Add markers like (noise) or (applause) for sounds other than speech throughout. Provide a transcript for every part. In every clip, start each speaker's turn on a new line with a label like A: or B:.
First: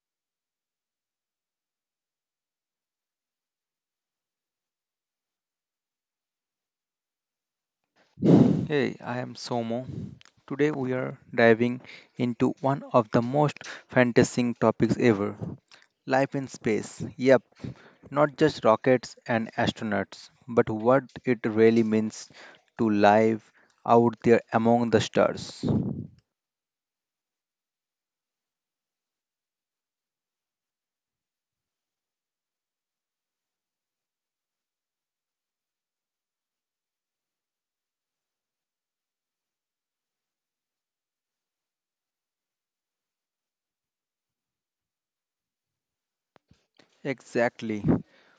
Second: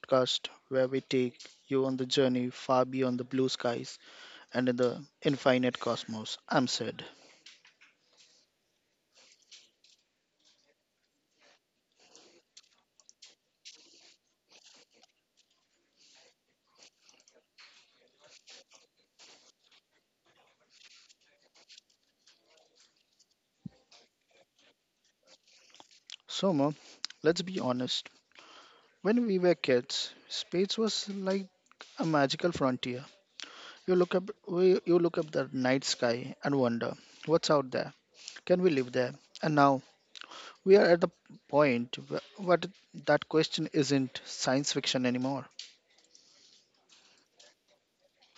A: podcast where we take you on the journey far beyond the blue skies and in the infinite cosmos. I'm Sid.
B: Hey, I am Somo. Today we are diving into one of the most fantasizing topics ever, life in space. Yep, not just rockets and astronauts, but what it really means to live out there among the stars.
A: Soma, let's be honest. When we were kids, space was like a magical frontier. You look up the night sky and wonder, what's out there? Can we live there? And now we are at the point where what that question isn't science fiction anymore.
B: Exactly.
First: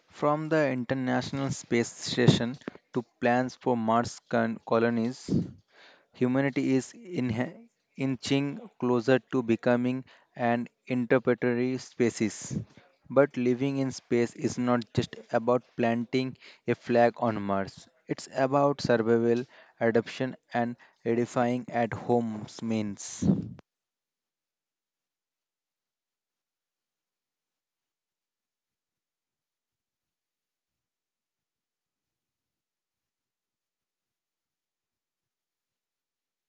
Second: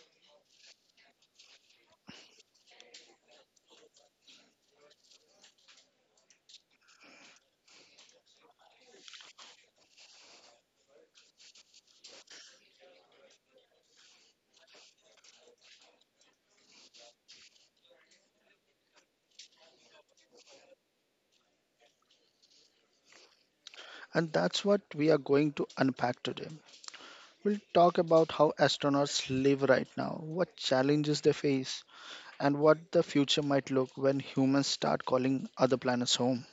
B: From the International Space Station to plans for colonies, humanity is inching closer to becoming an interplanetary species. But living in space is not just about planting a flag on Mars. It's about survival, adaptation, and edifying at home's means.
A: And that's what we are going to unpack today. We'll talk about how astronauts live right now, what challenges they face, and what the future might look when humans start calling other planets home.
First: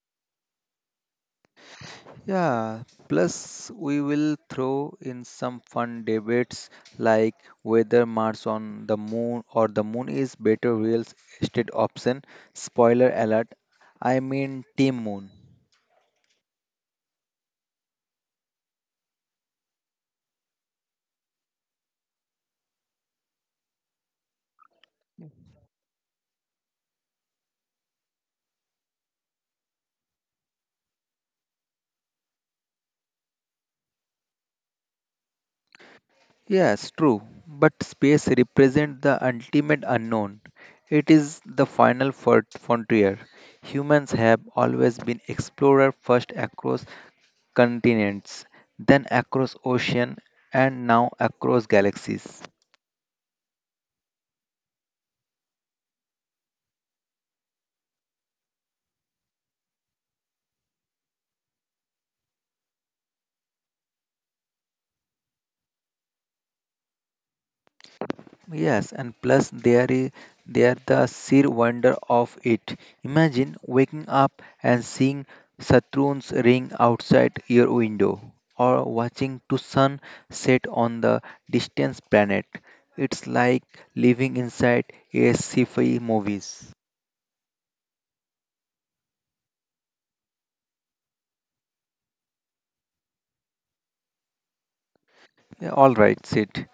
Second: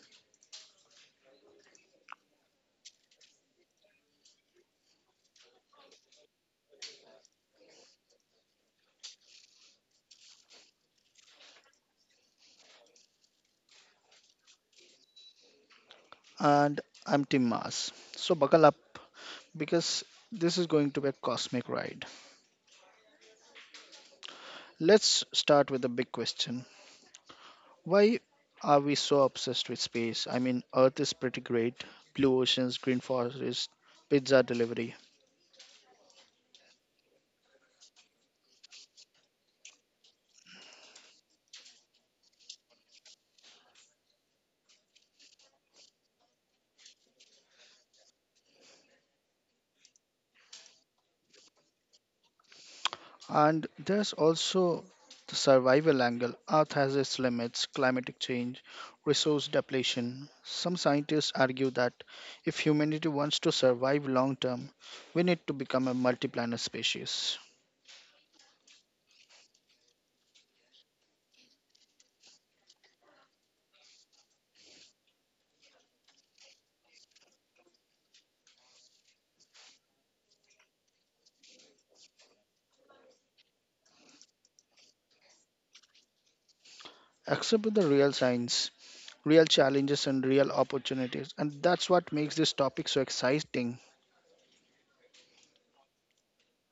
B: Yeah, plus we will throw in some fun debates like whether Mars on the moon or the moon is better real estate option. Spoiler alert, Team Moon.
A: And I'm Tim Mars. So buckle up because this is going to be a cosmic ride. Let's start with the big question. Why are we so obsessed with space? I mean, Earth is pretty great. Blue oceans, green forests, pizza delivery.
B: Yes, true, but space represents the ultimate unknown. It is the frontier. Humans have always been explorer first across continents, then across ocean, and now across galaxies.
A: And there's also the survival angle. Earth has its limits, climatic change, resource depletion. Some scientists argue that if humanity wants to survive long term, we need to become a multi-planet species.
B: Yes, and plus there the sheer wonder of it. Imagine waking up and seeing Saturn's ring outside your window, or watching the sun set on the distant planet. It's like living inside a sci-fi movies.
A: Except with the real science, real challenges and real opportunities, and that's what makes this topic so exciting.
B: Yeah, all right, Sid.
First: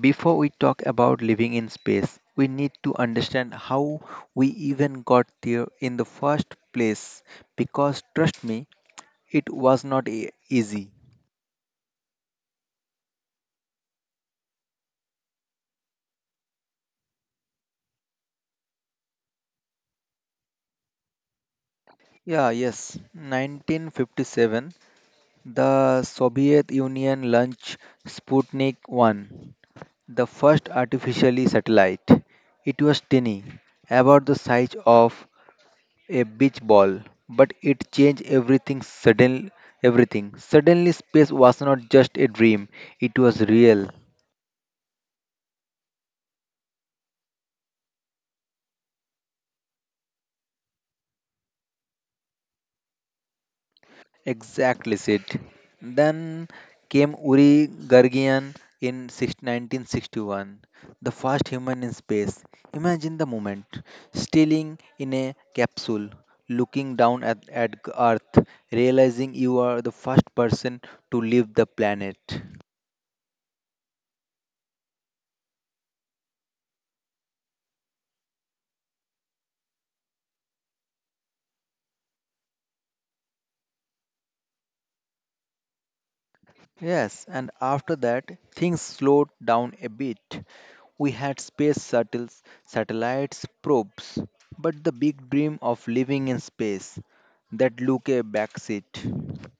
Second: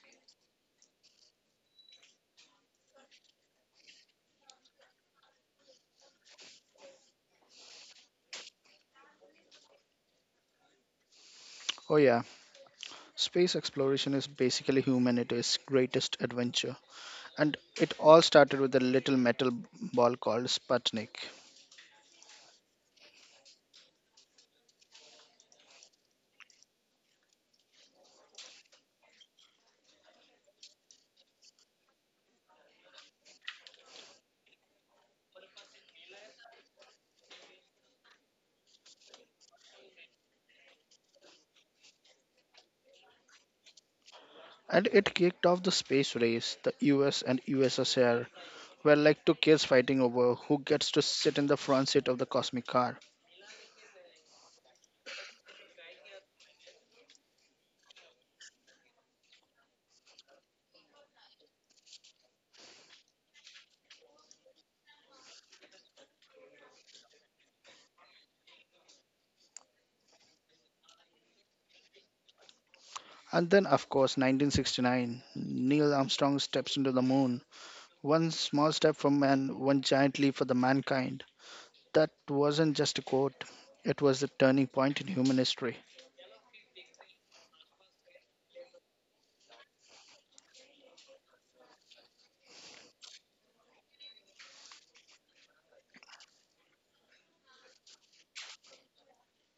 B: Before we talk about living in space, we need to understand how we even got there in the first place. Because trust me, it was not easy.
A: Oh yeah, space exploration is basically humanity's greatest adventure, and it all started with a little metal ball called Sputnik.
B: Yeah, yes. 1957, the Soviet Union launched Sputnik 1, the first artificially satellite. It was tiny, about the size of a beach ball, but it changed everything suddenly. Everything. Suddenly, space was not just a dream, it was real.
A: And it kicked off the space race. The US and USSR were like two kids fighting over who gets to sit in the front seat of the cosmic car.
B: Exactly, Sid. Then came Uri Gagarin in 1961, the first human in space. Imagine the moment, stealing in a capsule, looking down at Earth, realizing you are the first person to leave the planet.
A: And then, of course, 1969, Neil Armstrong steps into the moon. One small step for man, one giant leap for the mankind. That wasn't just a quote. It was the turning point in human history.
B: Yes, and after that, things slowed down a bit. We had space shuttles, satellites, probes, but the big dream of living in space, that Luke backseat.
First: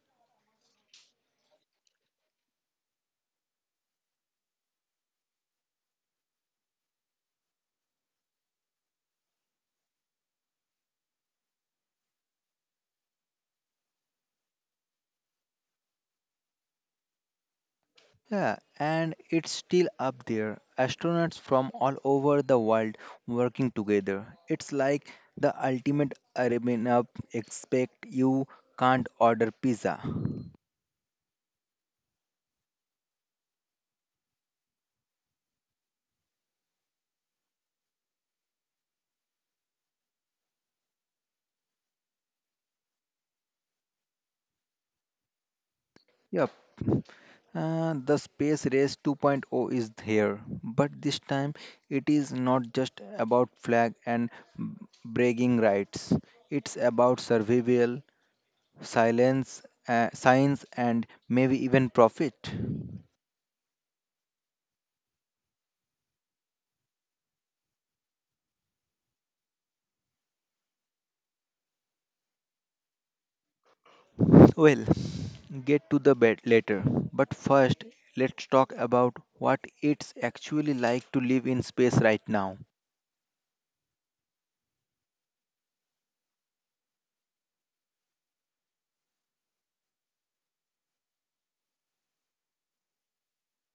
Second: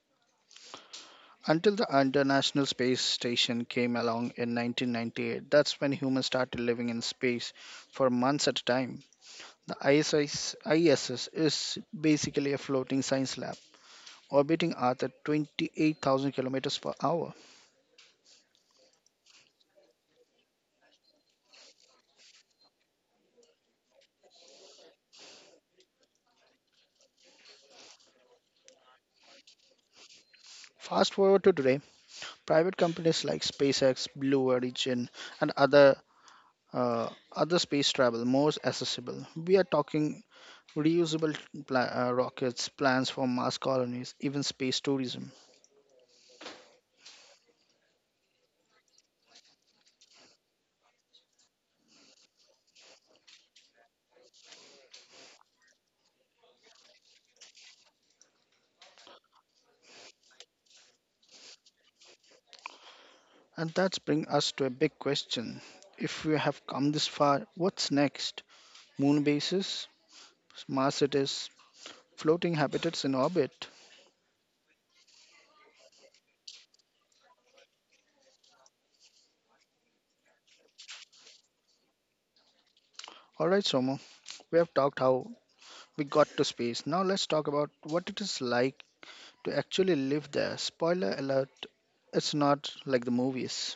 A: Until the International Space Station came along in 1998, that's when humans started living in space for months at a time. The ISS is basically a floating science lab orbiting Earth at 28,000 kilometers per hour.
B: Yeah, and it's still up there. Astronauts from all over the world working together. It's like the ultimate Arabian up, expect you can't order pizza.
A: Fast forward to today, private companies like SpaceX, Blue Origin, and uh, other space travel more accessible. We are talking reusable rockets, plans for Mars colonies, even space tourism.
B: Yep. The Space Race 2.0 is here, but this time it is not just about flag and bragging rights. It's about survival, silence, science, and maybe even profit.
A: And that's bring us to a big question: If we have come this far, what's next? Moon bases, Mars cities, floating habitats in orbit.
B: Well, get to the bed later, but first let's talk about what it's actually like to live in space right now.
A: Alright, Somo, we have talked how we got to space. Now let's talk about what it is like to actually live there. Spoiler alert, it's not like the movies.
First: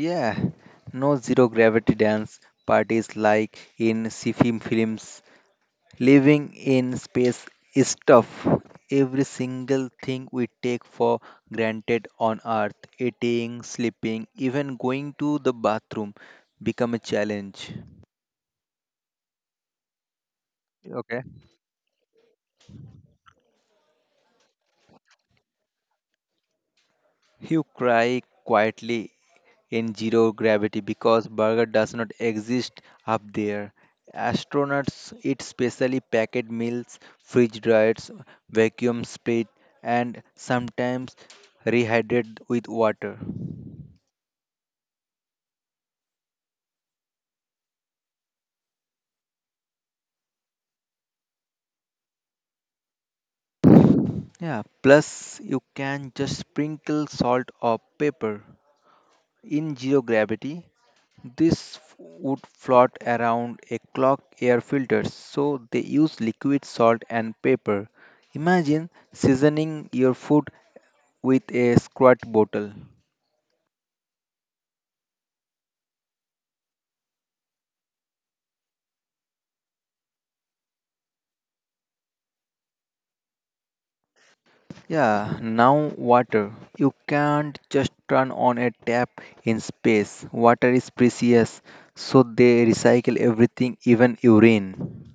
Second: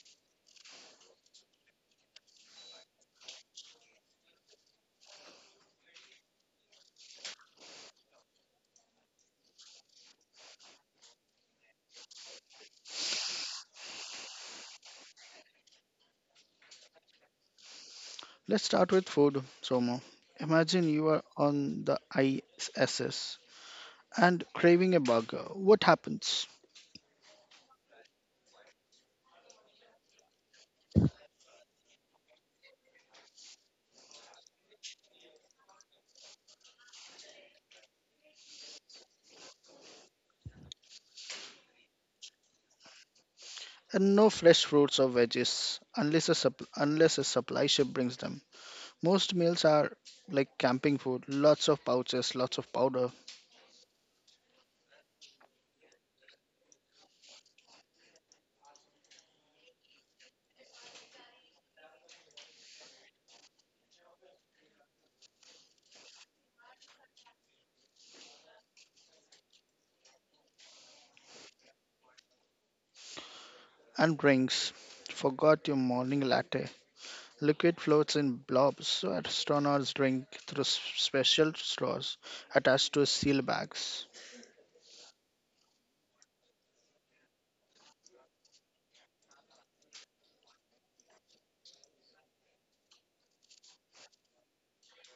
B: Yeah, no zero gravity dance parties like in sci-fi films. Living in space is tough. Every single thing we take for granted on Earth, eating, sleeping, even going to the bathroom, become a challenge.
A: Let's start with food, Somo. Imagine you
B: Okay.
A: are on the ISS and craving a burger. What happens?
B: You cry quietly in zero gravity because burger does not exist up there. Astronauts eat specially packaged meals, fridge diets, vacuum split, and sometimes rehydrated with water.
A: And no fresh fruits or veggies unless a supply ship brings them. Most meals are like camping food, lots of pouches, lots of powder.
B: Yeah, plus you can just sprinkle salt or pepper. In zero gravity, would float around a clock air filters, so they use liquid salt and pepper. Imagine seasoning your food with a squirt bottle.
A: And drinks. Forgot your morning latte. Liquid floats in blobs, so astronaut's drink through special straws attached to seal bags.
B: Yeah, now water. You can't just turn on a tap in space. Water is precious, so they recycle everything, even urine.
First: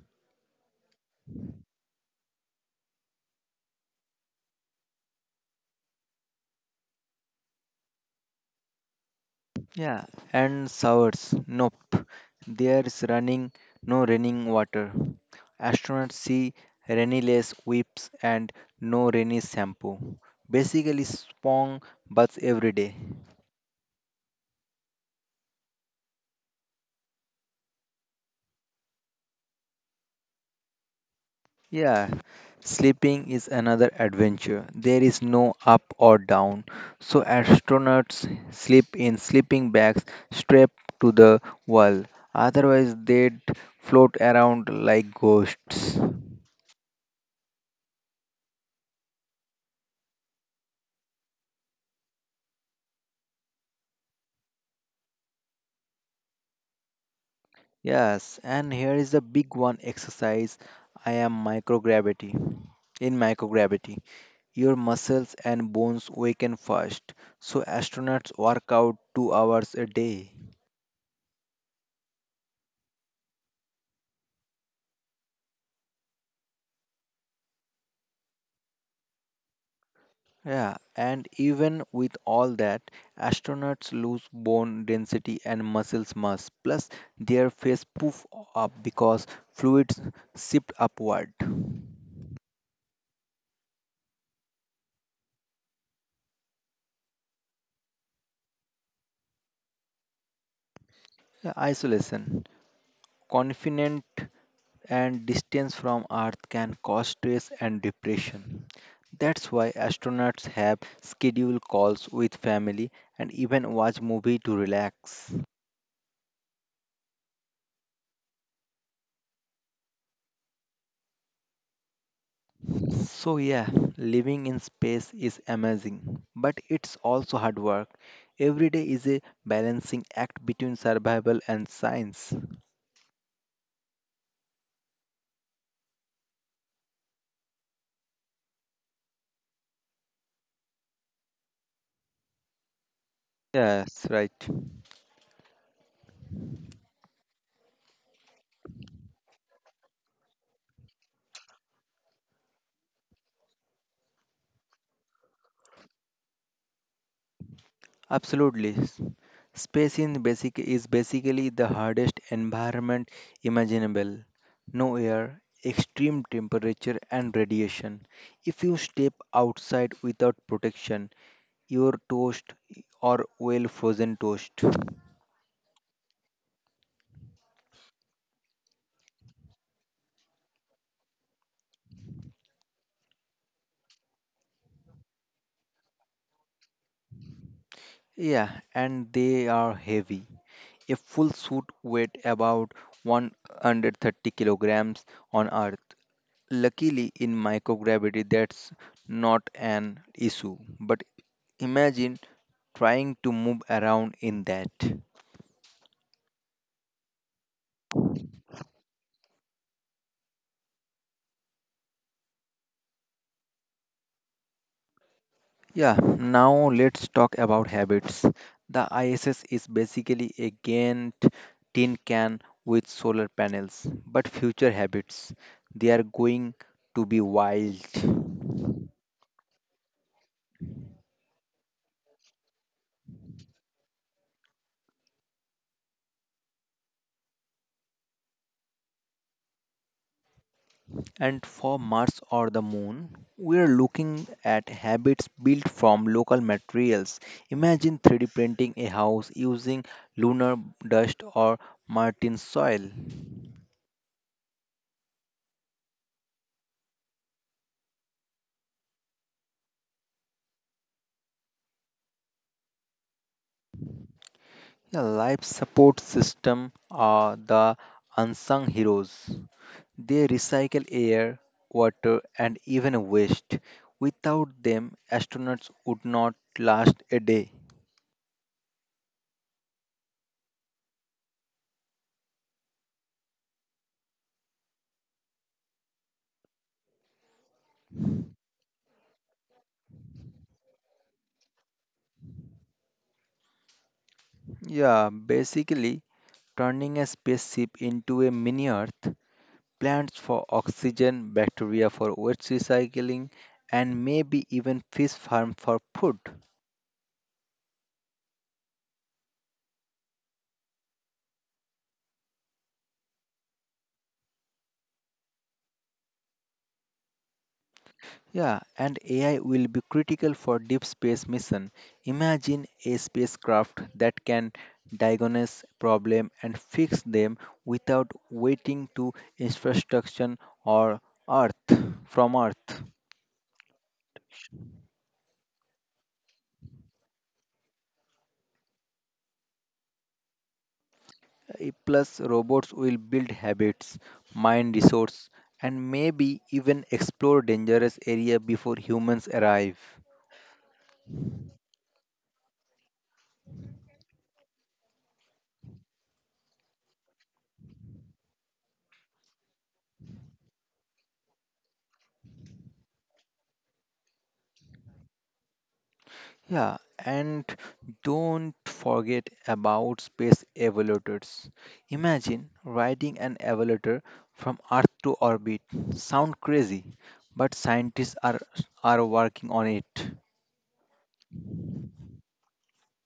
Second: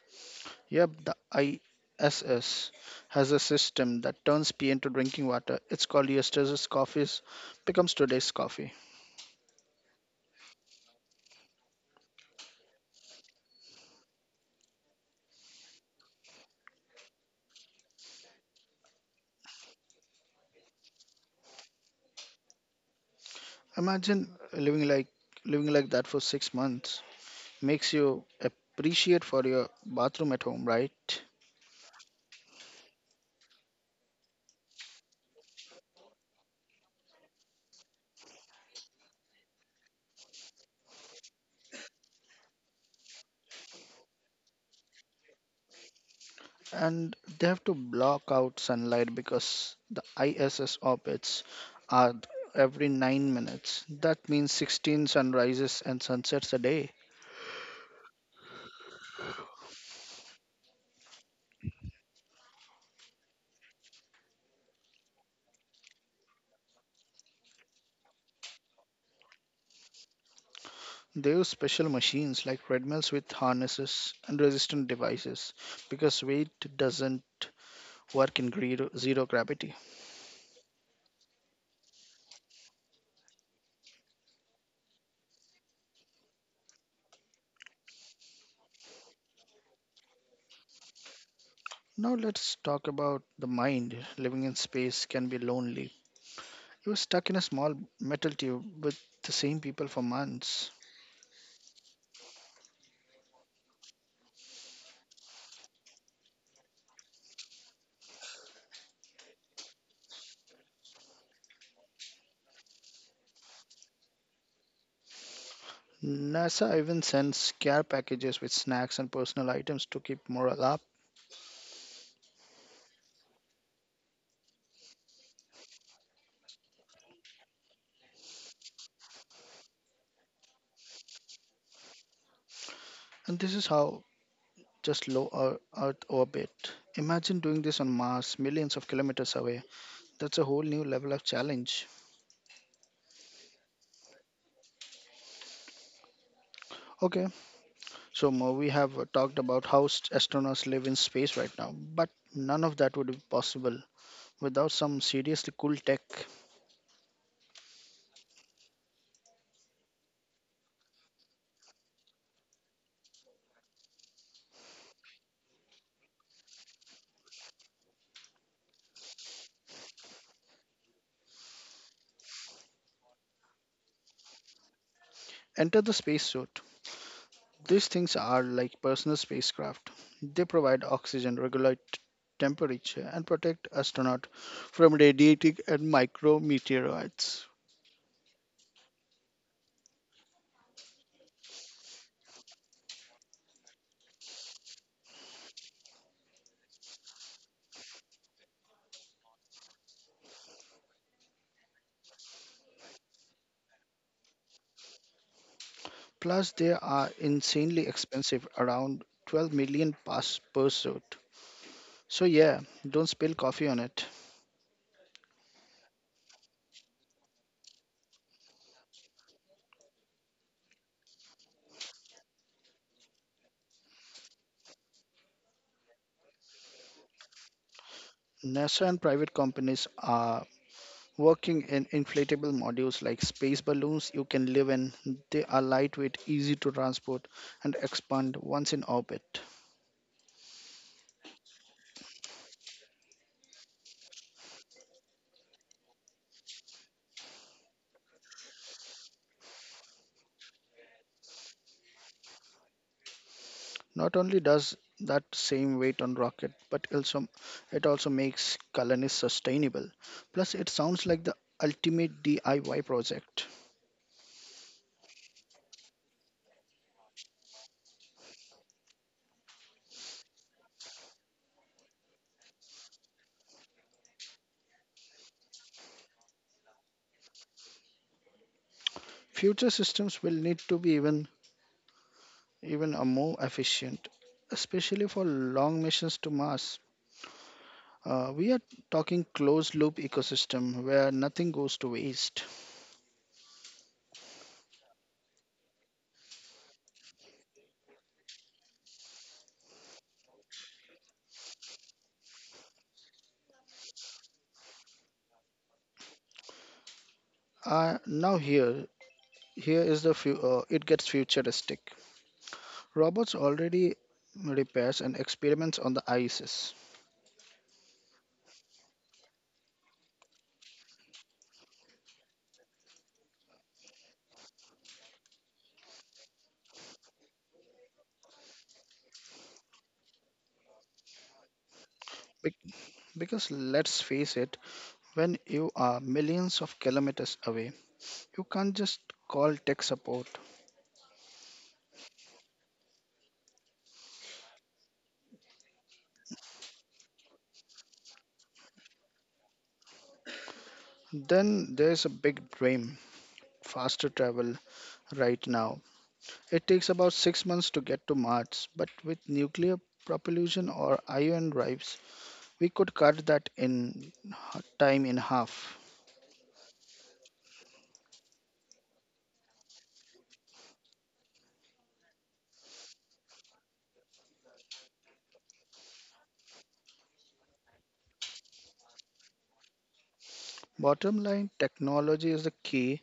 A: Yep, the ISS has a system that turns pee into drinking water. It's called yesterday's coffees, becomes today's coffee.
B: Yeah, and showers. Nope. There is running, no running water. Astronauts see rainy lace whips and no rainy shampoo. Basically, spong baths every day.
A: Imagine living like that for 6 months. Makes you appreciate for your bathroom at home, right?
B: Yeah, sleeping is another adventure. There is no up or down. So, astronauts sleep in sleeping bags strapped to the wall. Otherwise, they'd float around like ghosts.
A: And they have to block out sunlight because the ISS orbits are every 9 minutes. That means 16 sunrises and sunsets a day.
B: Yes, and here is the big one, exercise. I am microgravity. In microgravity, your muscles and bones weaken first. So astronauts work out 2 hours a day.
A: They use special machines like treadmills with harnesses and resistant devices because weight doesn't work in zero gravity.
B: Yeah, and even with all that, astronauts lose bone density and muscles mass. Plus their face poof up because fluids shift upward.
A: Now let's talk about the mind. Living in space can be lonely. You are stuck in a small metal tube with the same people for months.
B: Yeah, isolation, confident, and distance from Earth can cause stress and depression. That's why astronauts have scheduled calls with family and even watch movie to relax.
A: NASA even sends care packages with snacks and personal items to keep morale up.
B: So yeah, living in space is amazing, but it's also hard work. Every day is a balancing act between survival and science.
A: And this is how just low Earth orbit. Imagine doing this on Mars, millions of kilometers away. That's a whole new level of challenge.
B: Yes, right.
A: Okay, so Mo, we have talked about how astronauts live in space right now, but none of that would be possible without some seriously cool tech.
B: Absolutely. Space in basic is basically the hardest environment imaginable. No air, extreme temperature and radiation. If you step outside without protection, your toast, or well, frozen toast.
A: Enter the spacesuit. These things are like personal spacecraft. They provide oxygen, regulate temperature, and protect astronauts from radiating and micrometeorites.
B: Yeah, and they are heavy. A full suit weighs about 130 kilograms on Earth. Luckily, in microgravity, that's not an issue. But imagine trying to move around in that.
A: Plus, they are insanely expensive, around 12 million pass per suit. So, yeah, don't spill coffee on it.
B: Yeah, now let's talk about habits. The ISS is basically a giant tin can with solar panels, but future habits. They are going to be wild.
A: NASA and private companies are working in inflatable modules like space balloons you can live in. They are lightweight, easy to transport, and expand once in orbit.
B: And for Mars or the Moon, we are looking at habits built from local materials. Imagine 3D printing a house using lunar dust or Martian soil.
A: Not only does that same weight on rocket, but also it also makes colonies sustainable. Plus, it sounds like the ultimate DIY project.
B: The life support system are the unsung heroes. They recycle air, water, and even waste. Without them, astronauts would not last a day.
A: Future systems will need to be even a more efficient, especially for long missions to Mars. We are talking closed loop ecosystem where nothing goes to waste.
B: Yeah, basically, turning a spaceship into a mini Earth, plants for oxygen, bacteria for waste recycling, and maybe even fish farm for food.
A: Now here is the it gets futuristic. Robots already repairs and experiments on the ISS.
B: Yeah, and AI will be critical for deep space mission. Imagine a spacecraft that can diagnose problem and fix them without waiting to infrastructure or Earth from
A: Be-
B: Earth.
A: Because let's face it, when you are millions of kilometers away, you can't just call tech support.
B: Eh, plus, robots will build habits, mine resources, and maybe even explore dangerous area before humans arrive.
A: Then there's a big dream, faster travel right now. It takes about 6 months to get to Mars, but with nuclear propulsion or ion drives, we could cut that time in half.
B: Yeah, and don't forget about space evaluators. Imagine riding an evaluator from Earth to orbit. Sound crazy, but scientists are working on it.
A: Bottom line, technology is the key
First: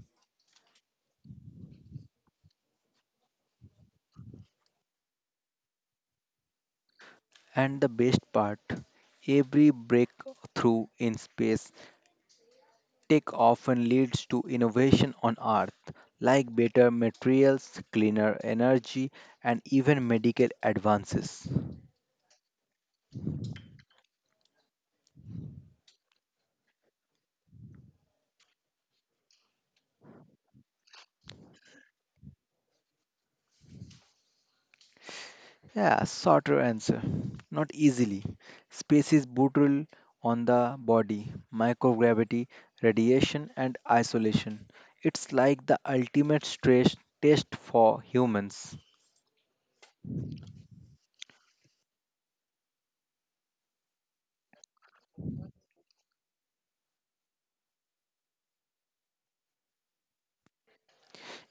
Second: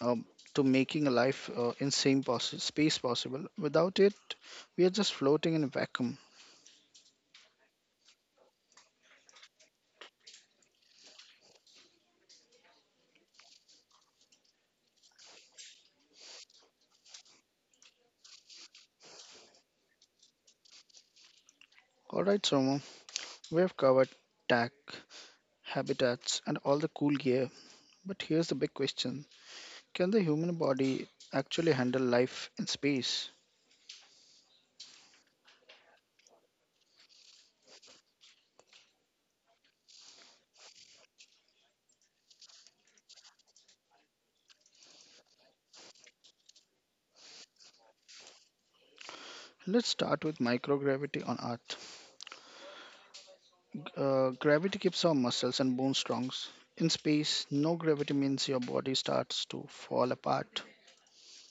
A: um, to making a life in space possible. Without it, we are just floating in a vacuum.
B: And the best part, every breakthrough in space tech often leads to innovation on Earth, like better materials, cleaner energy, and even medical advances.
A: All right, Soma. We've covered tech, habitats, and all the cool gear, but here's the big question: Can the human body actually handle life in space?
B: Yeah, shorter answer. Not easily. Space is brutal on the body, microgravity, radiation, and isolation. It's like the ultimate stress test for humans.
A: Let's start with microgravity on Earth. Gravity keeps our muscles and bones strong. In space, no gravity means your body starts to fall apart.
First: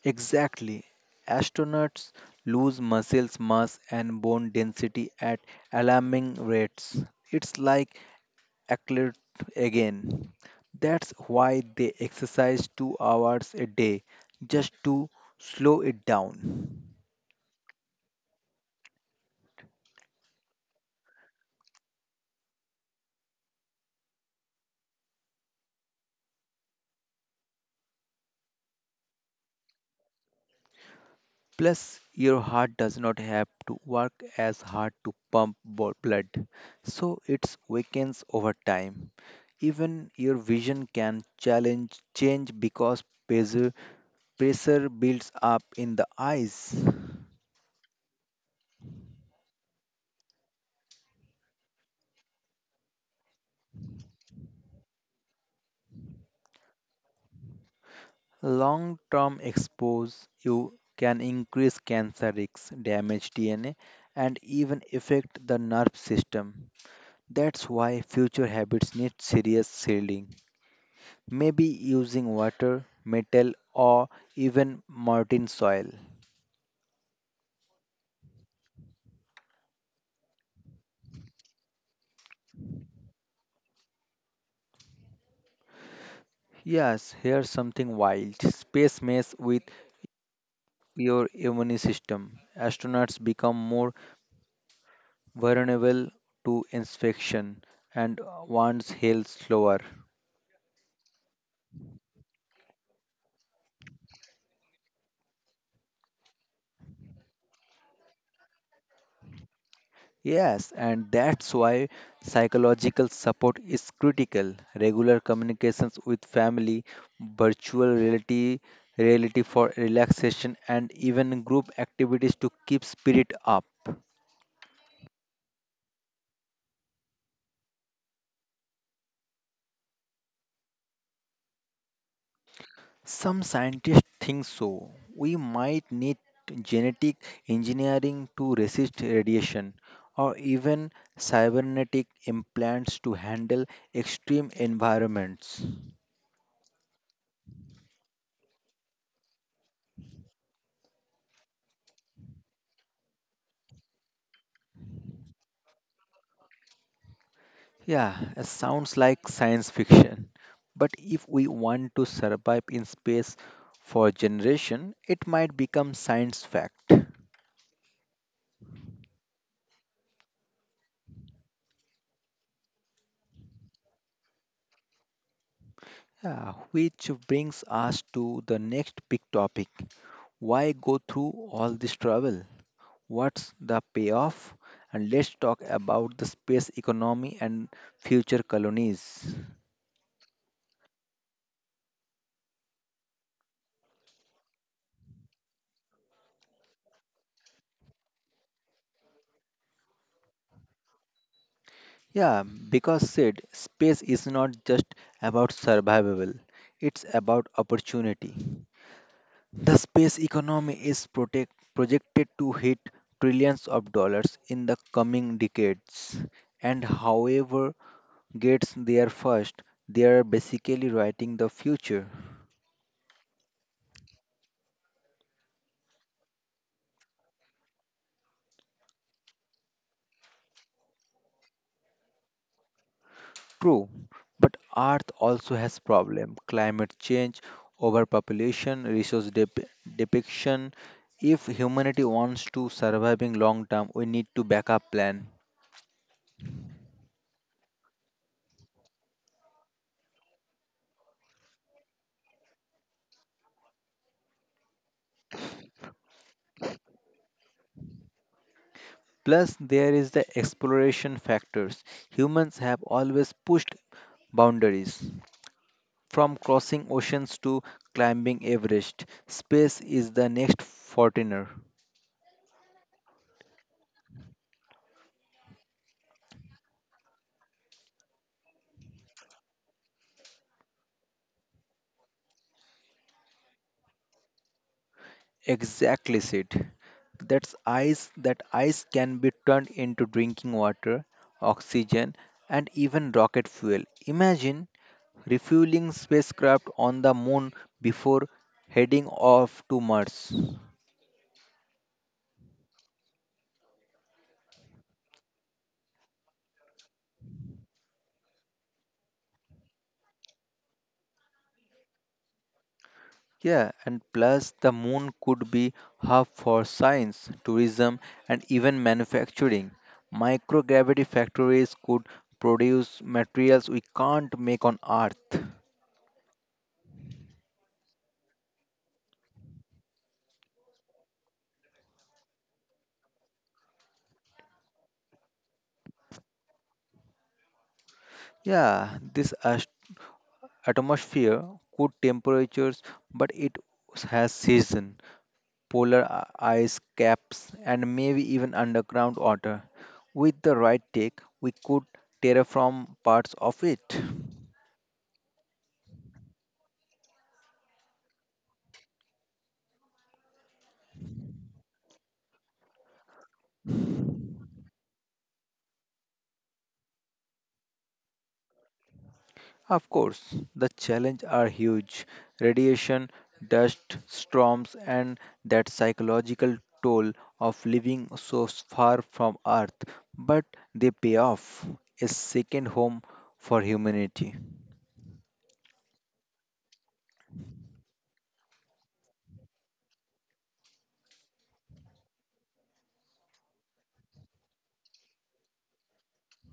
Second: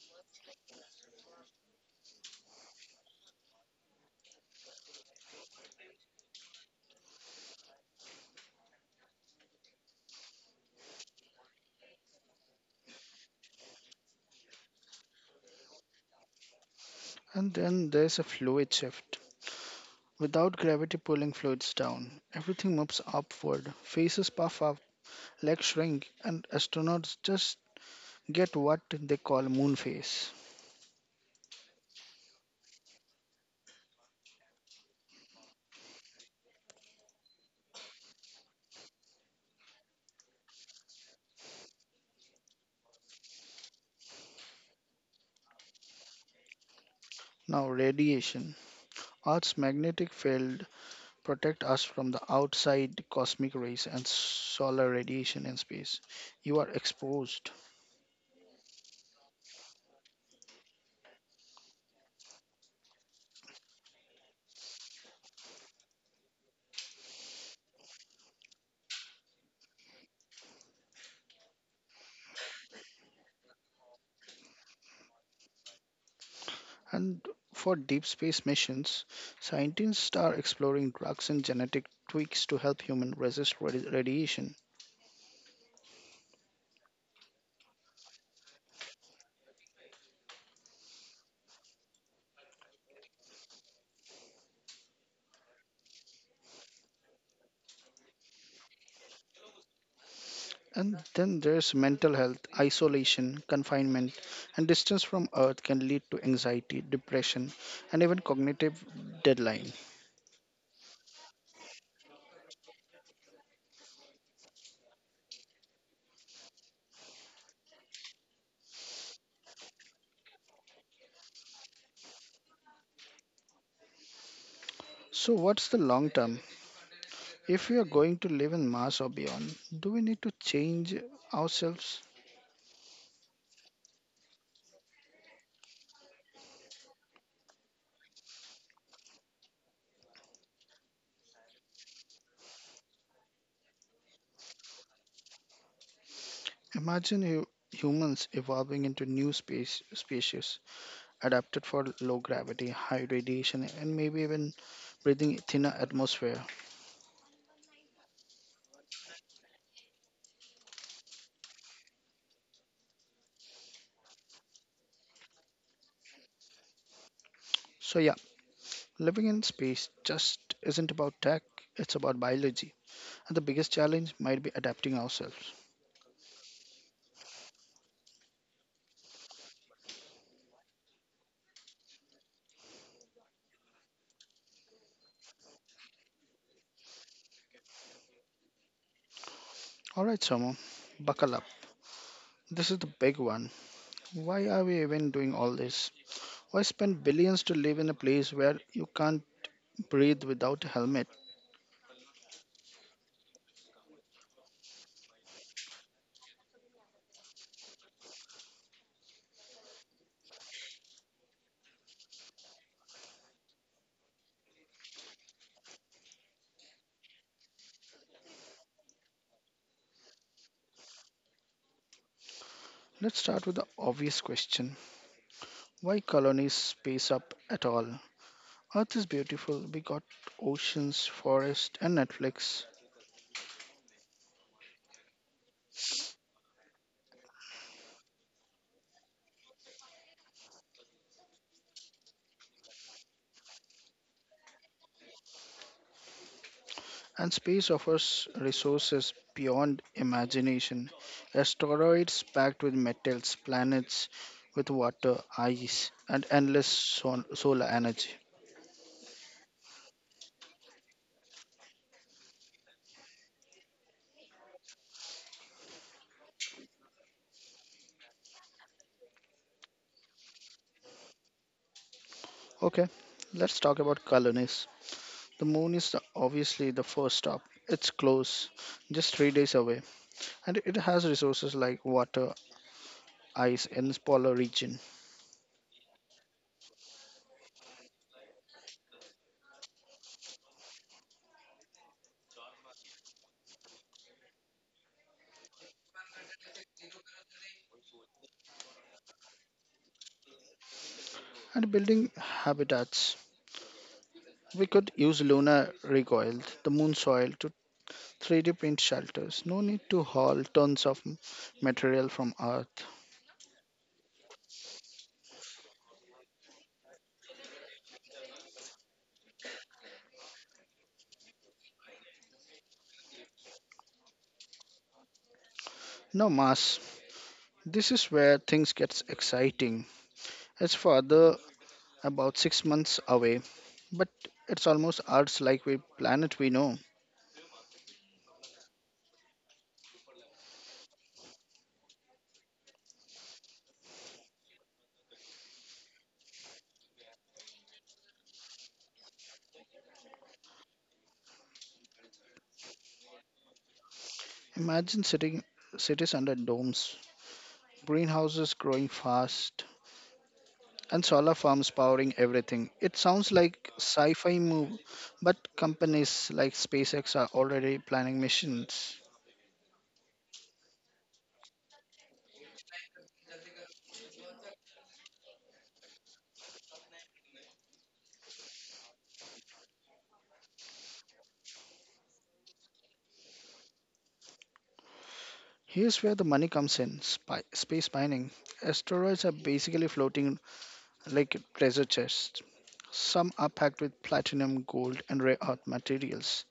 B: Exactly. Astronauts lose muscle mass and bone density at alarming rates. It's like athlete again. That's why they exercise 2 hours a day just to slow it down.
A: And then there's a fluid shift. Without gravity pulling fluids down, everything moves upward. Faces puff up, legs shrink, and astronauts just get what they call moon phase.
B: Plus, your heart does not have to work as hard to pump blood, so it weakens over time. Even your vision can challenge change because pressure builds up in the eyes.
A: Now, radiation. Earth's magnetic field protect us from the outside cosmic rays and solar radiation in space. You are exposed.
B: Long term expose you can increase cancer risks, damage DNA, and even affect the nerve system. That's why future habits need serious shielding, maybe using water, metal, or even marine soil.
A: And for deep space missions, scientists are exploring drugs and genetic tweaks to help humans resist radiation.
B: Yes, here's something wild. Space mess with your immune system. Astronauts become more vulnerable to infection and wounds heal slower.
A: And then there's mental health, isolation, confinement, and distance from Earth can lead to anxiety, depression, and even cognitive deadline.
B: Yes, and that's why psychological support is critical. Regular communications with family, virtual reality, reality for relaxation, and even group activities to keep spirit up.
A: So, what's the long term? If we are going to live in Mars or beyond, do we need to change ourselves?
B: Some scientists think so. We might need genetic engineering to resist radiation, or even cybernetic implants to handle extreme environments.
A: Imagine hu- humans evolving into new space species adapted for low gravity, high radiation, and maybe even breathing thinner atmosphere.
B: Yeah, it sounds like science fiction. But if we want to survive in space for generation, it might become science fact.
A: So yeah, living in space just isn't about tech, it's about biology. And the biggest challenge might be adapting ourselves.
B: Yeah, which brings us to the next big topic. Why go through all this trouble? What's the payoff? And let's talk about the space economy and future colonies.
A: All right, Somo, buckle up. This is the big one. Why are we even doing all this? Why spend billions to live in a place where you can't breathe without a helmet?
B: Yeah, because said space is not just about survivable, it's about opportunity. The space economy is projected to hit trillions of dollars in the coming decades, and however gets there first, they are basically writing the future.
A: Let's start with the obvious question: why colonies space up at all? Earth is beautiful, we got oceans, forests, and Netflix.
B: True, but Earth also has problem: climate change, overpopulation, depiction. If humanity wants to surviving long term, we need to backup plan.
A: And space offers resources beyond imagination. Asteroids packed with metals, planets with water, ice, and endless solar energy.
B: Plus, there is the exploration factors. Humans have always pushed boundaries. From crossing oceans to climbing Everest, space is the next Fortiner.
A: Okay, let's talk about colonies. The moon is the, obviously the first stop. It's close, just 3 days away. And it has resources like water, ice in polar region,
B: Exactly, Sid. That's ice. That ice can be turned into drinking water, oxygen, and even rocket fuel. Imagine refueling spacecraft on the moon before heading off to Mars.
A: and building habitats. We could use lunar recoil, the moon soil, to 3D print shelters. No need to haul tons of material from Earth.
B: Yeah, and plus the moon could be hub for science, tourism, and even manufacturing. Microgravity factories could produce materials we can't make on Earth.
A: No mass. This is where things gets exciting. It's further about 6 months away, but it's almost Earth's like we planet we know.
B: Yeah, atmosphere could temperatures, but it has season, ice caps, and maybe even underground water. With the right take, we could terraform parts of it.
A: Imagine sitting cities under domes, greenhouses growing fast, and solar farms powering everything. It sounds like sci-fi move, but companies like SpaceX are already planning missions.
B: Of course, the challenges are huge. Radiation, dust, storms, and that psychological toll of living so far from Earth. But they pay off. A second home for humanity.
A: Here's where the money comes in, space mining. Asteroids are basically floating like treasure chests. Some are packed with platinum, gold, and rare earth materials.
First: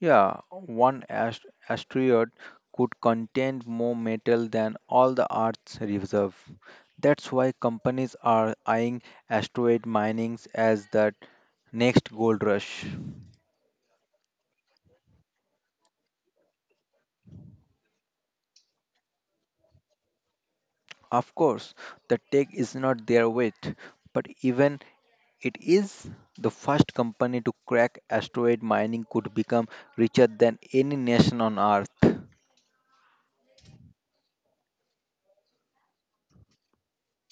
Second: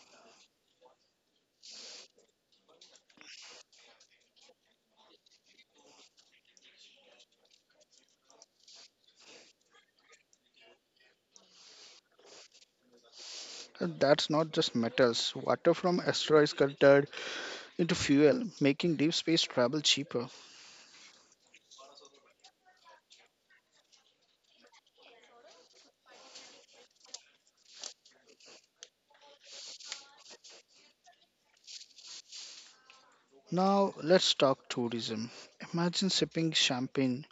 B: Yeah, one asteroid could contain more metal than all the Earth's reserve. That's why companies are eyeing asteroid minings as the next gold rush.
A: And that's not just metals. Water from asteroids got turned into fuel, making deep space travel cheaper.
B: Of course, the tech is not their weight, but even it is, the first company to crack asteroid mining could become richer than any nation on earth.
A: Now, let's talk tourism. Imagine sipping champagne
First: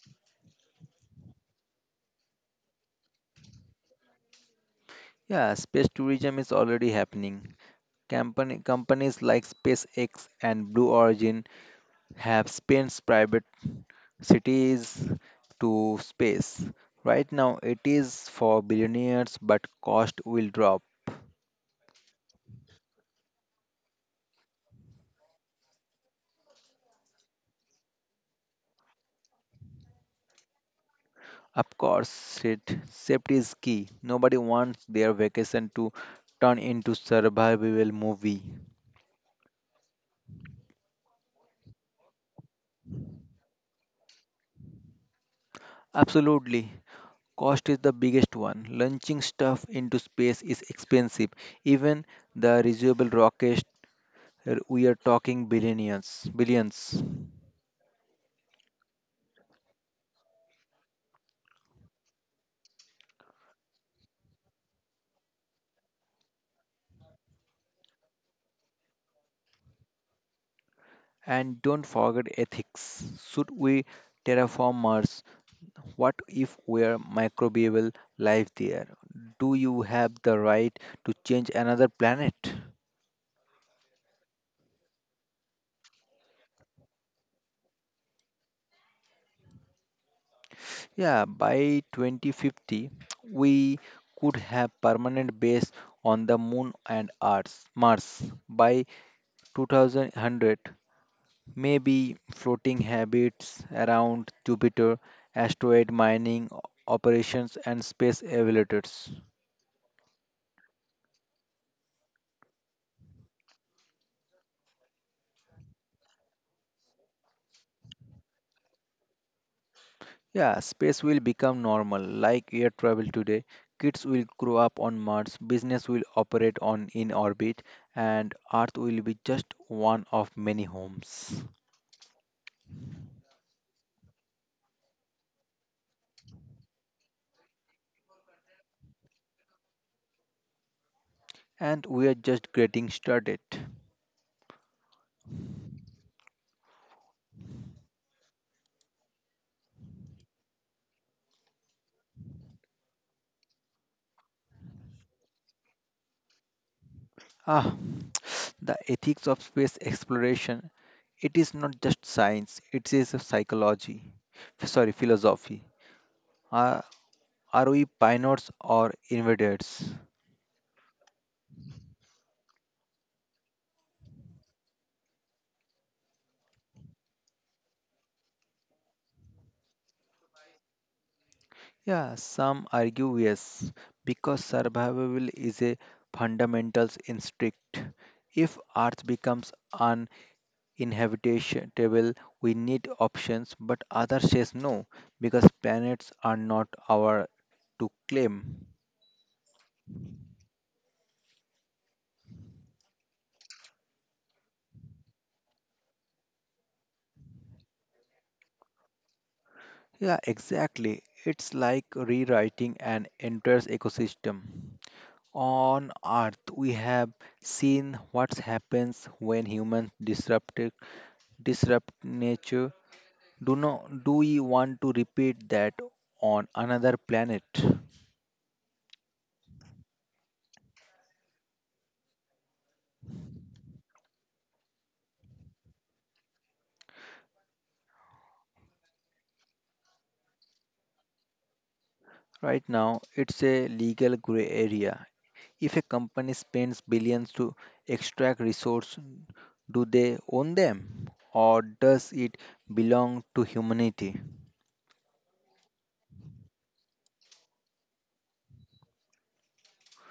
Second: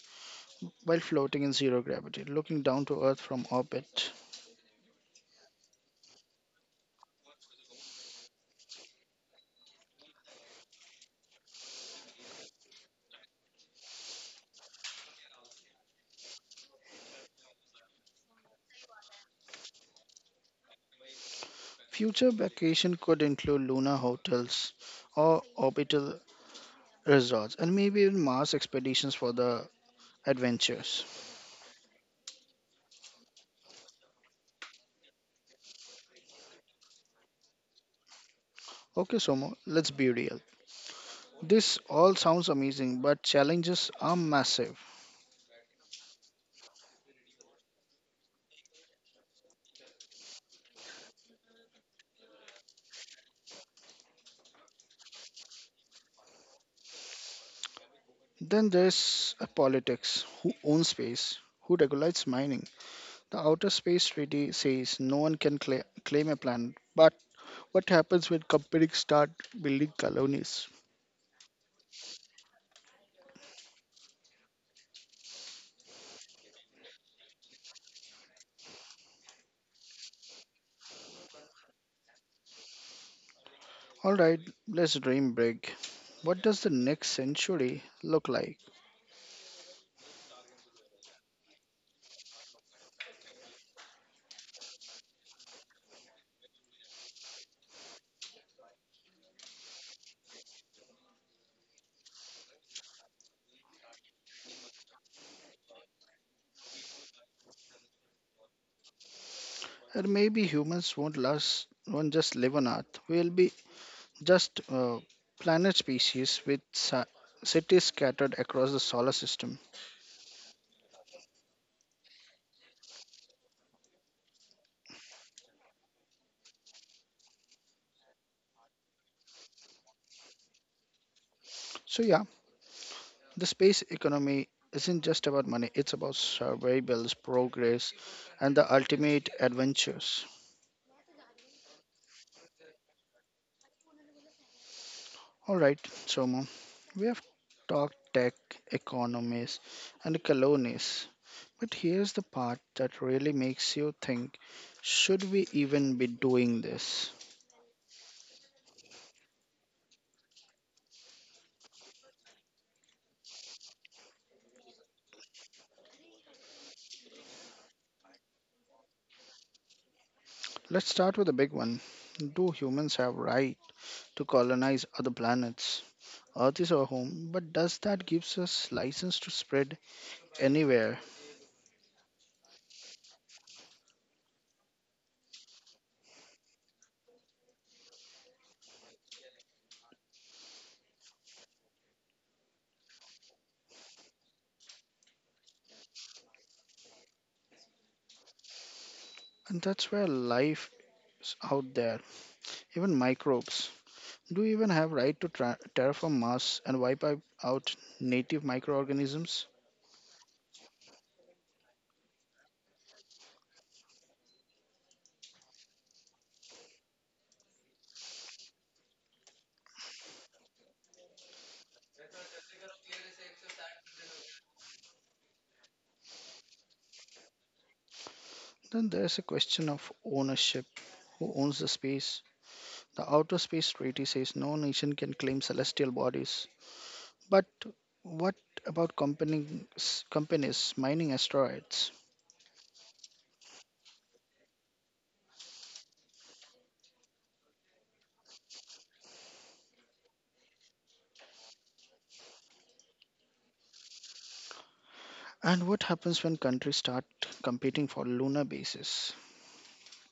A: while floating in zero gravity, looking down to Earth from orbit.
B: Yeah, space tourism is already happening. Companies like SpaceX and Blue Origin have spent private cities to space. Right now, it is for billionaires, but cost will drop.
A: Future vacation could include lunar hotels or orbital resorts, and maybe even Mars expeditions for the adventures.
B: Of course, it, safety is key. Nobody wants their vacation to turn into survival movie.
A: Okay, Somo, let's be real. This all sounds amazing, but challenges are massive.
B: Absolutely. Cost is the biggest one. Launching stuff into space is expensive. Even the reusable rocket, we are talking billions, billions.
A: Then there's a politics, who owns space, who regulates mining. The outer space treaty says no one can claim a planet, but what happens when companies start building colonies?
B: And don't forget ethics. Should we terraform Mars? What if we're microbial life there? Do you have the right to change another planet?
A: All right, let's dream big. What does the next century look like?
B: Yeah, by 2050, we could have permanent base on the moon and Earth, Mars. By 2100, maybe floating habits around Jupiter, asteroid mining operations, and space elevators.
A: And maybe humans won't last, won't just live on Earth. We'll be just planet species with cities scattered across the solar system.
B: Yeah, space will become normal, like air travel today. Kids will grow up on Mars, business will operate on in orbit, and Earth will be just one of many homes.
A: So yeah, the space economy isn't just about money. It's about survival, progress, and the ultimate adventures.
B: And we are just getting started.
A: All right, Somo, we have talked tech, economies, and colonies. But here's the part that really makes you think: should we even be doing this?
B: Ah, (tsk) the ethics of space exploration. It is not just science, it is a psychology. Sorry, philosophy. Are, are we pioneers or invaders?
A: Let's start with the big one. Do humans have right to colonize other planets? Earth is our home, but does that gives us license to spread anywhere?
B: Yeah, some argue yes, because survival is a fundamental instinct. If Earth becomes inhabitable, we need options, but other says no because planets are not our to claim.
A: And that's where life is out there, even microbes. Do we even have right to terraform Mars and wipe out native microorganisms?
B: Yeah, exactly. It's like rewriting an entire ecosystem. On Earth, we have seen what happens when humans disrupt nature. Do not Do we want to repeat that on another planet?
A: Then there's a question of ownership. Who owns the space? The Outer Space Treaty says no nation can claim celestial bodies. But what about companies mining asteroids?
B: Right now, it's a legal gray area. If a company spends billions to extract resources, do they own them? Or does it belong to humanity?
A: And what happens when countries start competing for lunar bases?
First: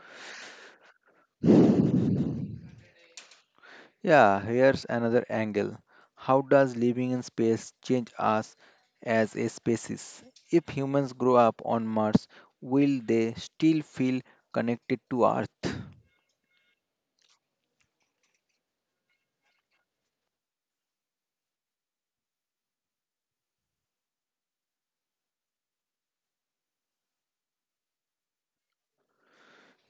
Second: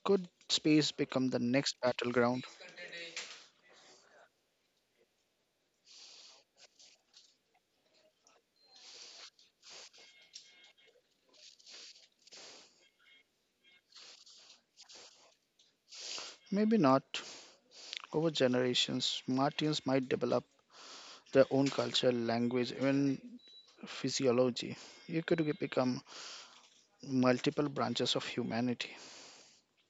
A: Could space become the next battleground?
B: Yeah, here's another angle. How does living in space change us as a species? If humans grow up on Mars, will they still feel connected to Earth?
A: Maybe not. Over generations, Martians might develop their own culture, language, even physiology. You could become multiple branches of humanity.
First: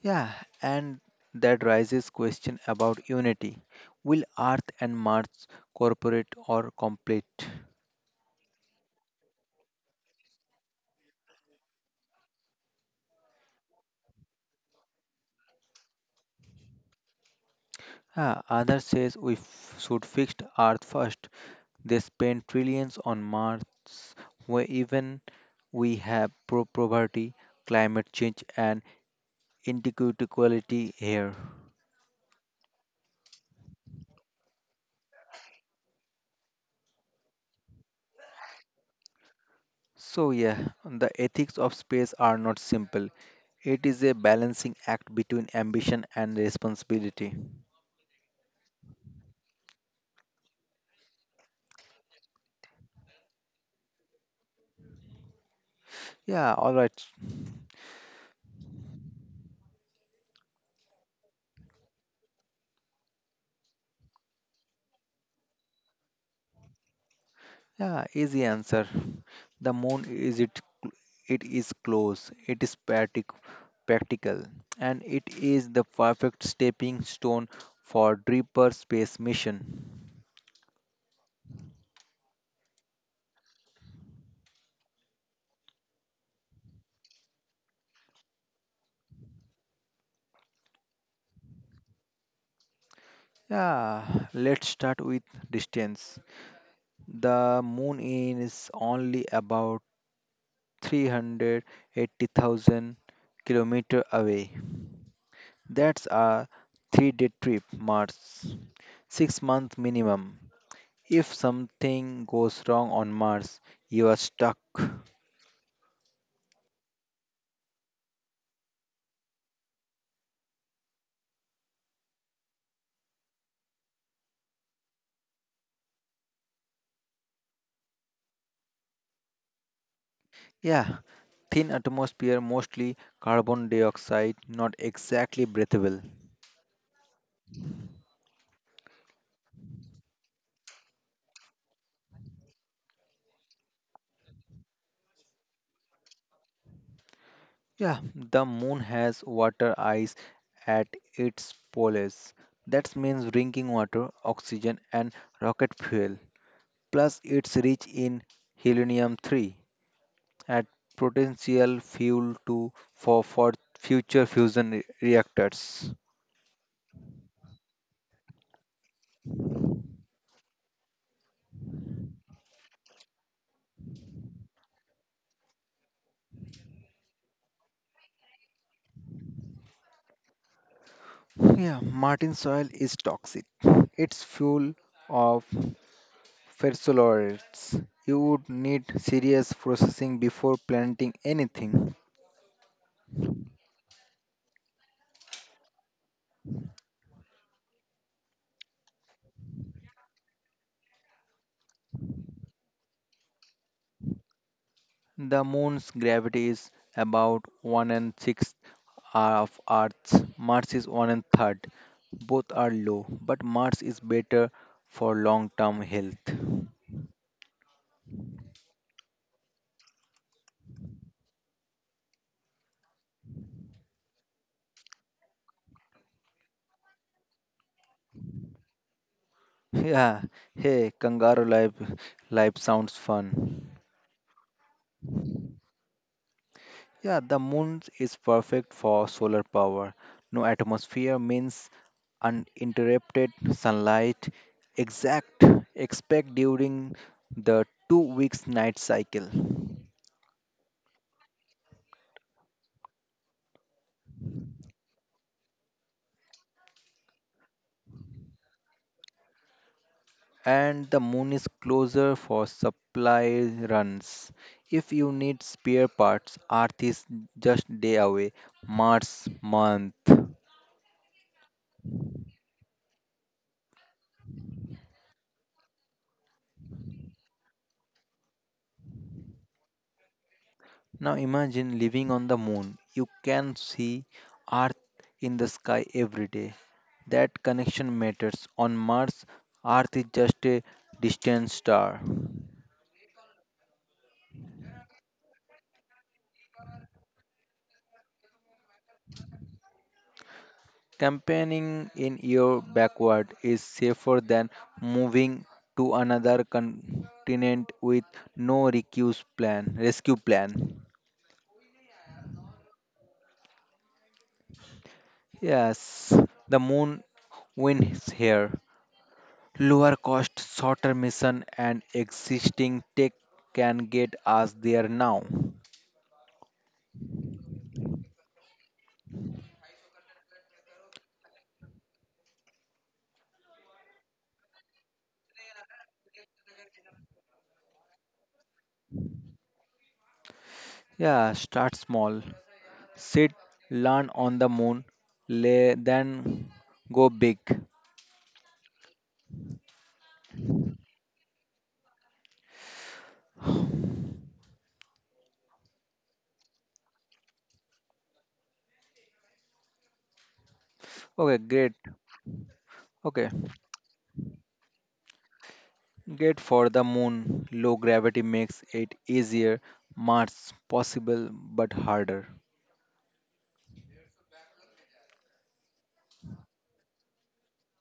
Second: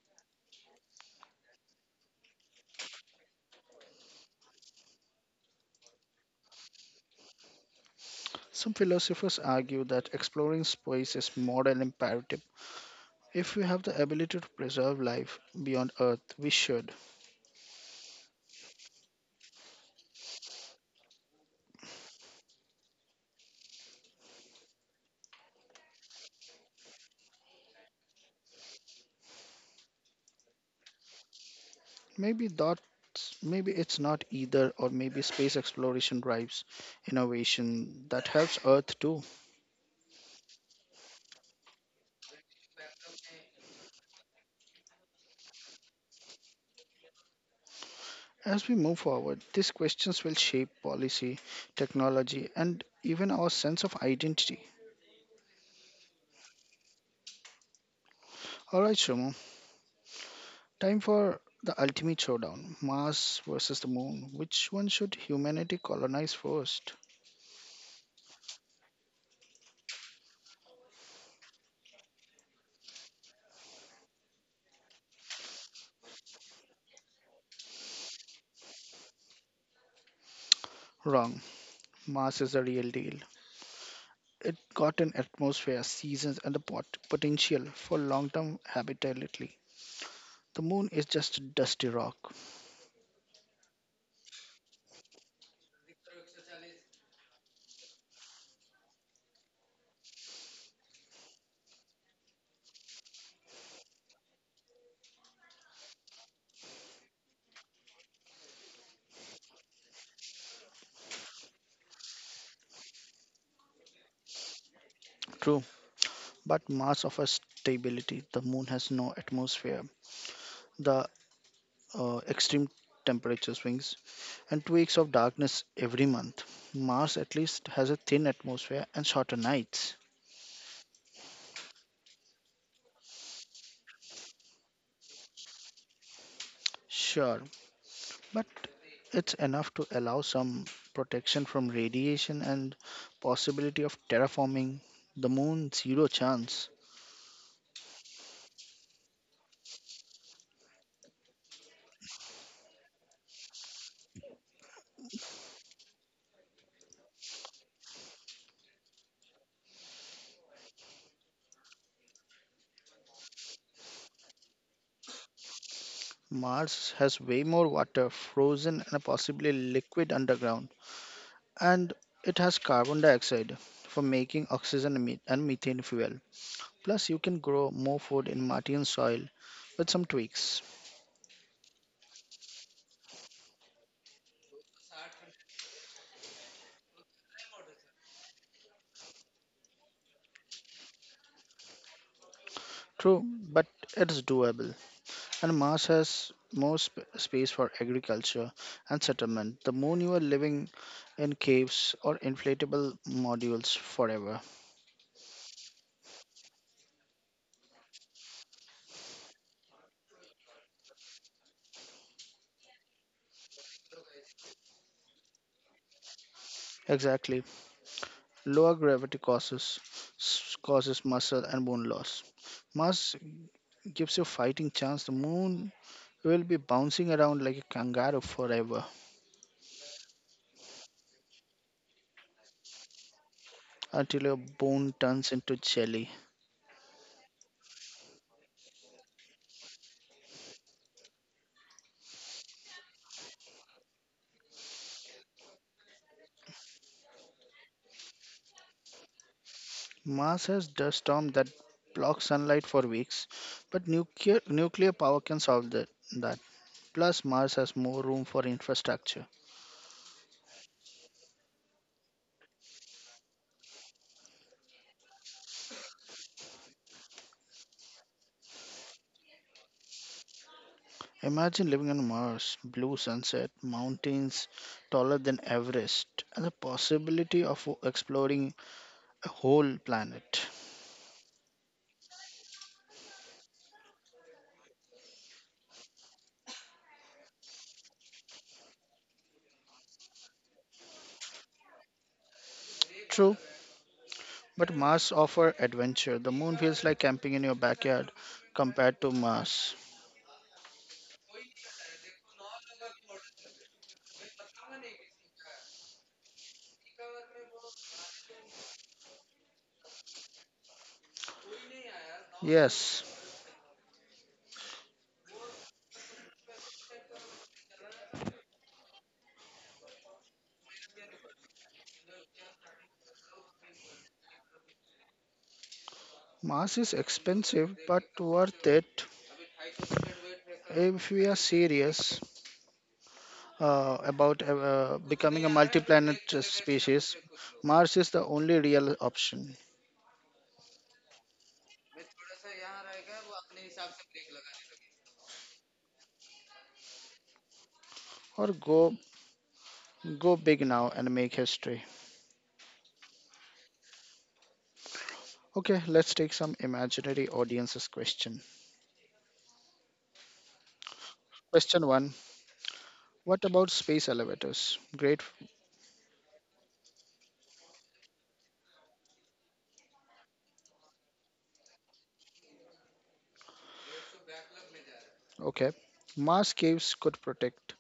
B: Yeah, and that raises question about unity. Will Earth and Mars cooperate or complete?
A: Some philosophers argue that exploring space is moral imperative. If we have the ability to preserve life beyond Earth, we should.
B: Ah, others says we should fix the Earth first. They spend trillions on Mars, where even we have poverty, climate change, and inequality here.
A: Maybe that's, Maybe it's not either, or maybe space exploration drives innovation that helps Earth too.
B: So yeah, the ethics of space are not simple. It is a balancing act between ambition and responsibility.
A: As we move forward, these questions will shape policy, technology, and even our sense of identity.
B: Yeah, all right.
A: Alright, Shramu, time for the ultimate showdown, Mars versus the Moon. Which one should humanity colonize first?
B: Yeah, easy answer. The moon is it it is close, it is practical, and it is the perfect stepping stone for deeper space mission.
A: Wrong. Mars is a real deal. It got an atmosphere, seasons, and the potential for long term habitability. The moon is just a dusty rock.
B: Yeah, let's start with distance. The moon is only about 380,000 kilometer away. That's a three-day trip, Mars. 6 month minimum. If something goes wrong on Mars, you are stuck.
A: True, but Mars offers stability. The moon has no atmosphere, the extreme temperature swings, and 2 weeks of darkness every month. Mars at least has a thin atmosphere and shorter nights.
B: Yeah, thin atmosphere, mostly carbon dioxide, not exactly breathable.
A: Sure, but it's enough to allow some protection from radiation and possibility of terraforming. The moon, zero chance.
B: Yeah, the moon has water ice at its poles. That means drinking water, oxygen, and rocket fuel. Plus, it's rich in helium 3, at potential fuel to for future fusion reactors.
A: Mars has way more water, frozen and possibly liquid underground, and it has carbon dioxide for making oxygen and and methane fuel. Plus you can grow more food in martian soil with some tweaks.
B: Yeah, Martin soil is toxic. It's full of fertilizers. You would need serious processing before planting anything.
A: True, but it's doable, and Mars has more space for agriculture and settlement. The moon, you are living in caves or inflatable modules forever.
B: The moon's gravity is about one and sixth of Earth's. Mars is one and third. Both are low, but Mars is better for long-term health.
A: Exactly. Lower gravity causes causes muscle and bone loss. Mars gives you a fighting chance. The moon, will be bouncing around like a kangaroo forever
B: Yeah, hey, kangaroo life sounds fun.
A: until your bone turns into jelly.
B: Yeah, the moon is perfect for solar power. No atmosphere means uninterrupted sunlight. Exact expect during the 2 weeks night cycle.
A: Mars has dust storm that blocks sunlight for weeks, but nuclear power can solve that. Plus, Mars has more room for infrastructure.
B: And the moon is closer for supply runs. If you need spare parts, Earth is just day away. Mars month.
A: Imagine living on Mars, blue sunset, mountains taller than Everest, and the possibility of exploring a whole planet.
B: Now imagine living on the moon. You can see Earth in the sky every day. That connection matters. On Mars, Earth is just a distant star.
A: True, but Mars offers adventure. The moon feels like camping in your backyard compared to Mars.
B: Campaigning in your backward is safer than moving to another continent with no rescue plan.
A: Yes,
B: Yes, the moon wins here. Lower cost, shorter mission, and existing tech can get us there now.
A: Mars is expensive but worth it if we are serious about becoming a multi planet species. Mars is the only real option.
B: Yeah, start small. Sit, learn on the moon, lay, then go big.
A: Or go Go big now and make history. Okay, let's take some imaginary audiences question.
B: Okay, great.
A: Question 1.
B: Okay,
A: What about space elevators? Great.
B: get for the moon. Low gravity makes it easier. Mars possible but harder.
A: Okay. Mars caves could protect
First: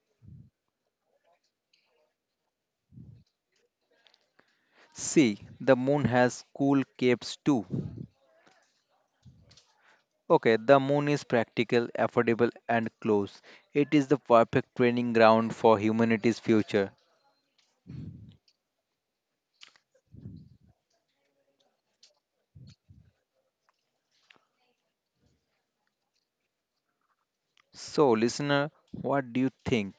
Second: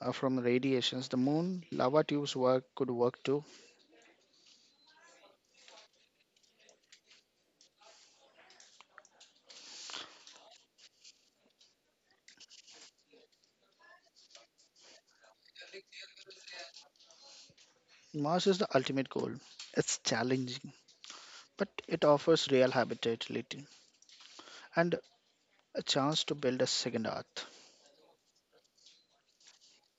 A: from radiations. The moon lava tubes work could work too.
B: See, the moon has cool caves too. Okay, the moon is practical, affordable, and close. It is the perfect training ground for humanity's future.
A: Mars is the ultimate goal. It's challenging, but it offers real habitability and a chance to build a second Earth.
B: So, listener, what do you think?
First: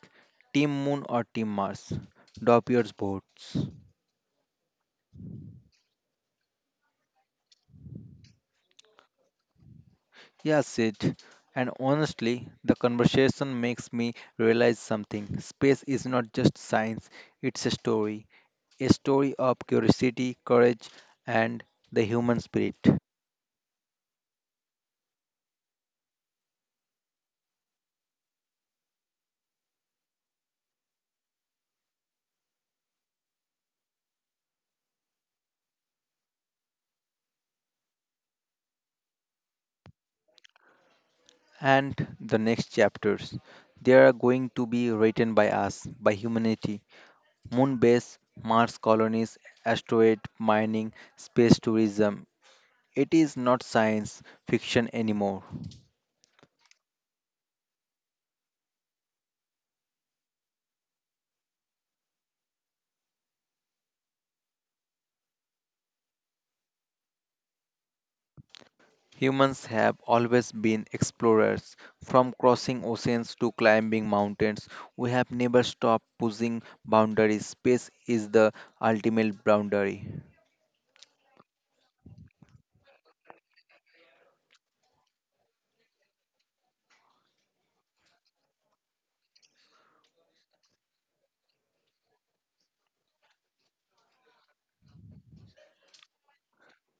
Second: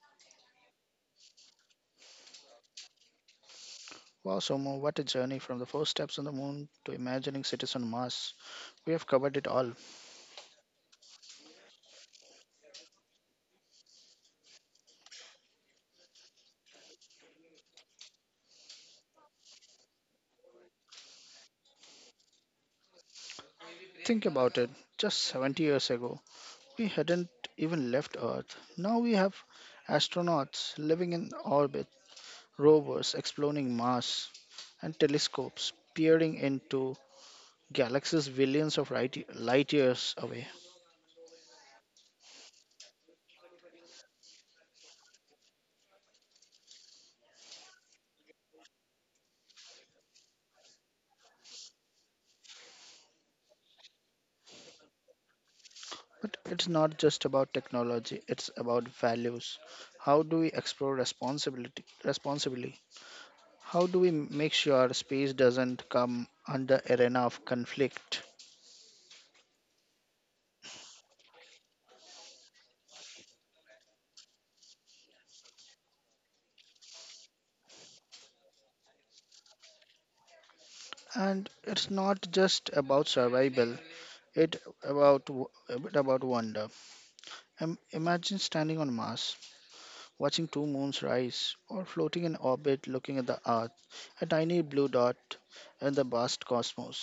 B: Team Moon or Team Mars? Drop your votes.
A: Wow, Somo, what a journey, from the first steps on the moon to imagining cities on Mars. We have covered it all.
B: Yes, Sid. And honestly, the conversation makes me realize something. Space is not just science, it's a story. A story of curiosity, courage, and the human spirit.
A: Think about it, just 70 years ago, we hadn't even left Earth. Now we have astronauts living in orbit, rovers exploring Mars, and telescopes peering into galaxies billions of light years away.
B: And the next chapters. They are going to be written by us, by humanity. Moon base, Mars colonies, asteroid mining, space tourism. It is not science fiction anymore.
A: But it's not just about technology, it's about values. How do we explore responsibility responsibly? How do we make sure space doesn't come under arena of conflict?
B: Humans have always been explorers. From crossing oceans to climbing mountains, we have never stopped pushing boundaries. Space is the ultimate boundary.
A: And it's not just about survival, it a bit about wonder. Imagine standing on Mars, watching two moons rise, or floating in orbit looking at the Earth, a tiny blue dot in the vast cosmos.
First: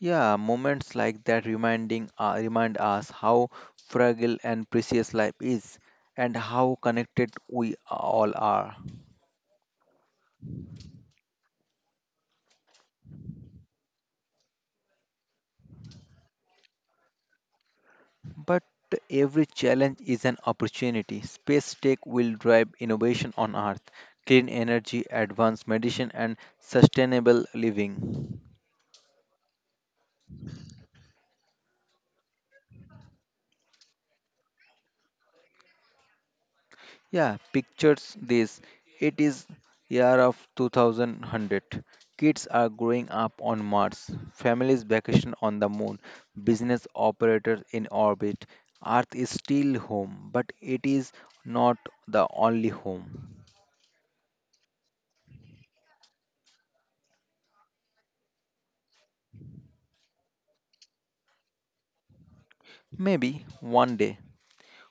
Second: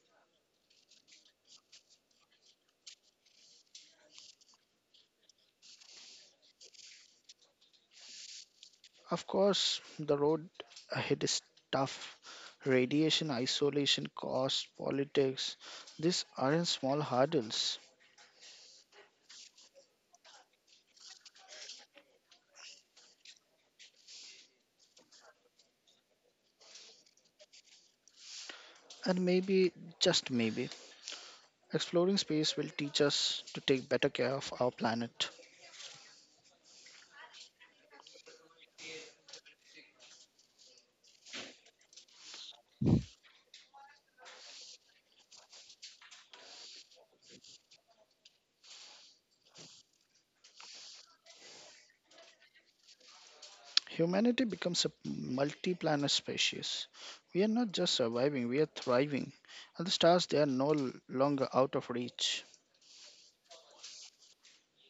B: Yeah, moments like that remind us how fragile and precious life is and how connected we all are.
A: Of course, the road ahead is tough. Radiation, isolation, cost, politics, these aren't small hurdles.
B: But every challenge is an opportunity. Space tech will drive innovation on Earth, clean energy, advanced medicine and sustainable living.
A: And maybe, just maybe, exploring space will teach us to take better care of our planet.
B: Yeah, pictures this. It is year of 2100. Kids are growing up on Mars, families vacation on the moon, business operators in orbit. Earth is still home, but it is not the only home.
A: Humanity becomes a multi planet species. We are not just surviving, we are thriving. And the stars, they are no longer out of reach.
B: Maybe one day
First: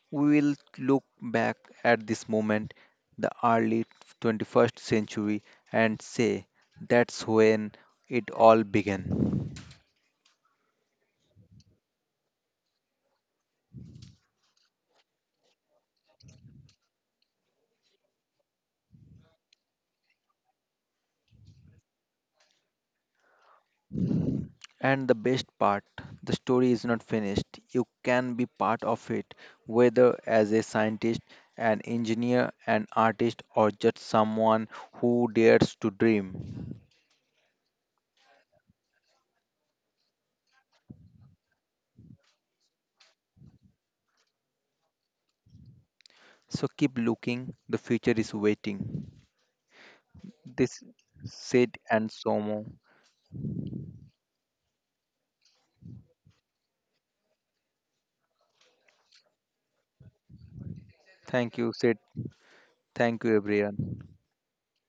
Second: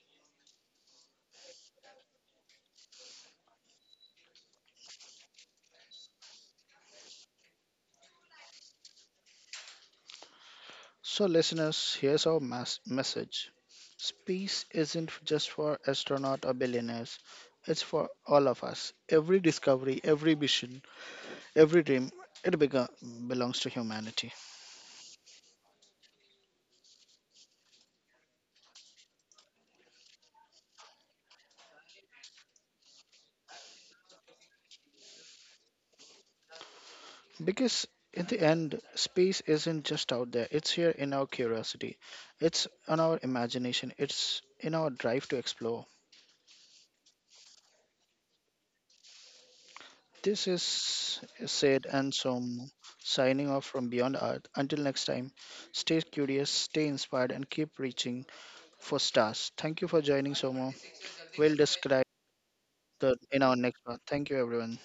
B: we will look back at this moment, the early 21st century, and say that's when it all began.
A: So, listeners, here's our message. Space isn't just for astronauts or billionaires, it's for all of us. Every discovery, every mission, every dream, it belongs to humanity.
B: And the best part, the story is not finished. You can be part of it, whether as a scientist, an engineer, an artist, or just someone who dares to dream.
A: Because in the end, space isn't just out there, it's here in our curiosity, it's on our imagination, it's in our drive to explore.
B: So keep looking, the future is waiting.
A: This is
B: This said
A: Sid
B: and
A: and
B: Somo.
A: Som, signing off from Beyond Earth. Until next time, stay curious, stay inspired, and keep reaching for stars. Thank you for joining, Somo.
B: Thank
A: We'll
B: you, said.
A: describe the
B: Thank you,
A: in our next one.
B: everyone.
A: Thank you, everyone.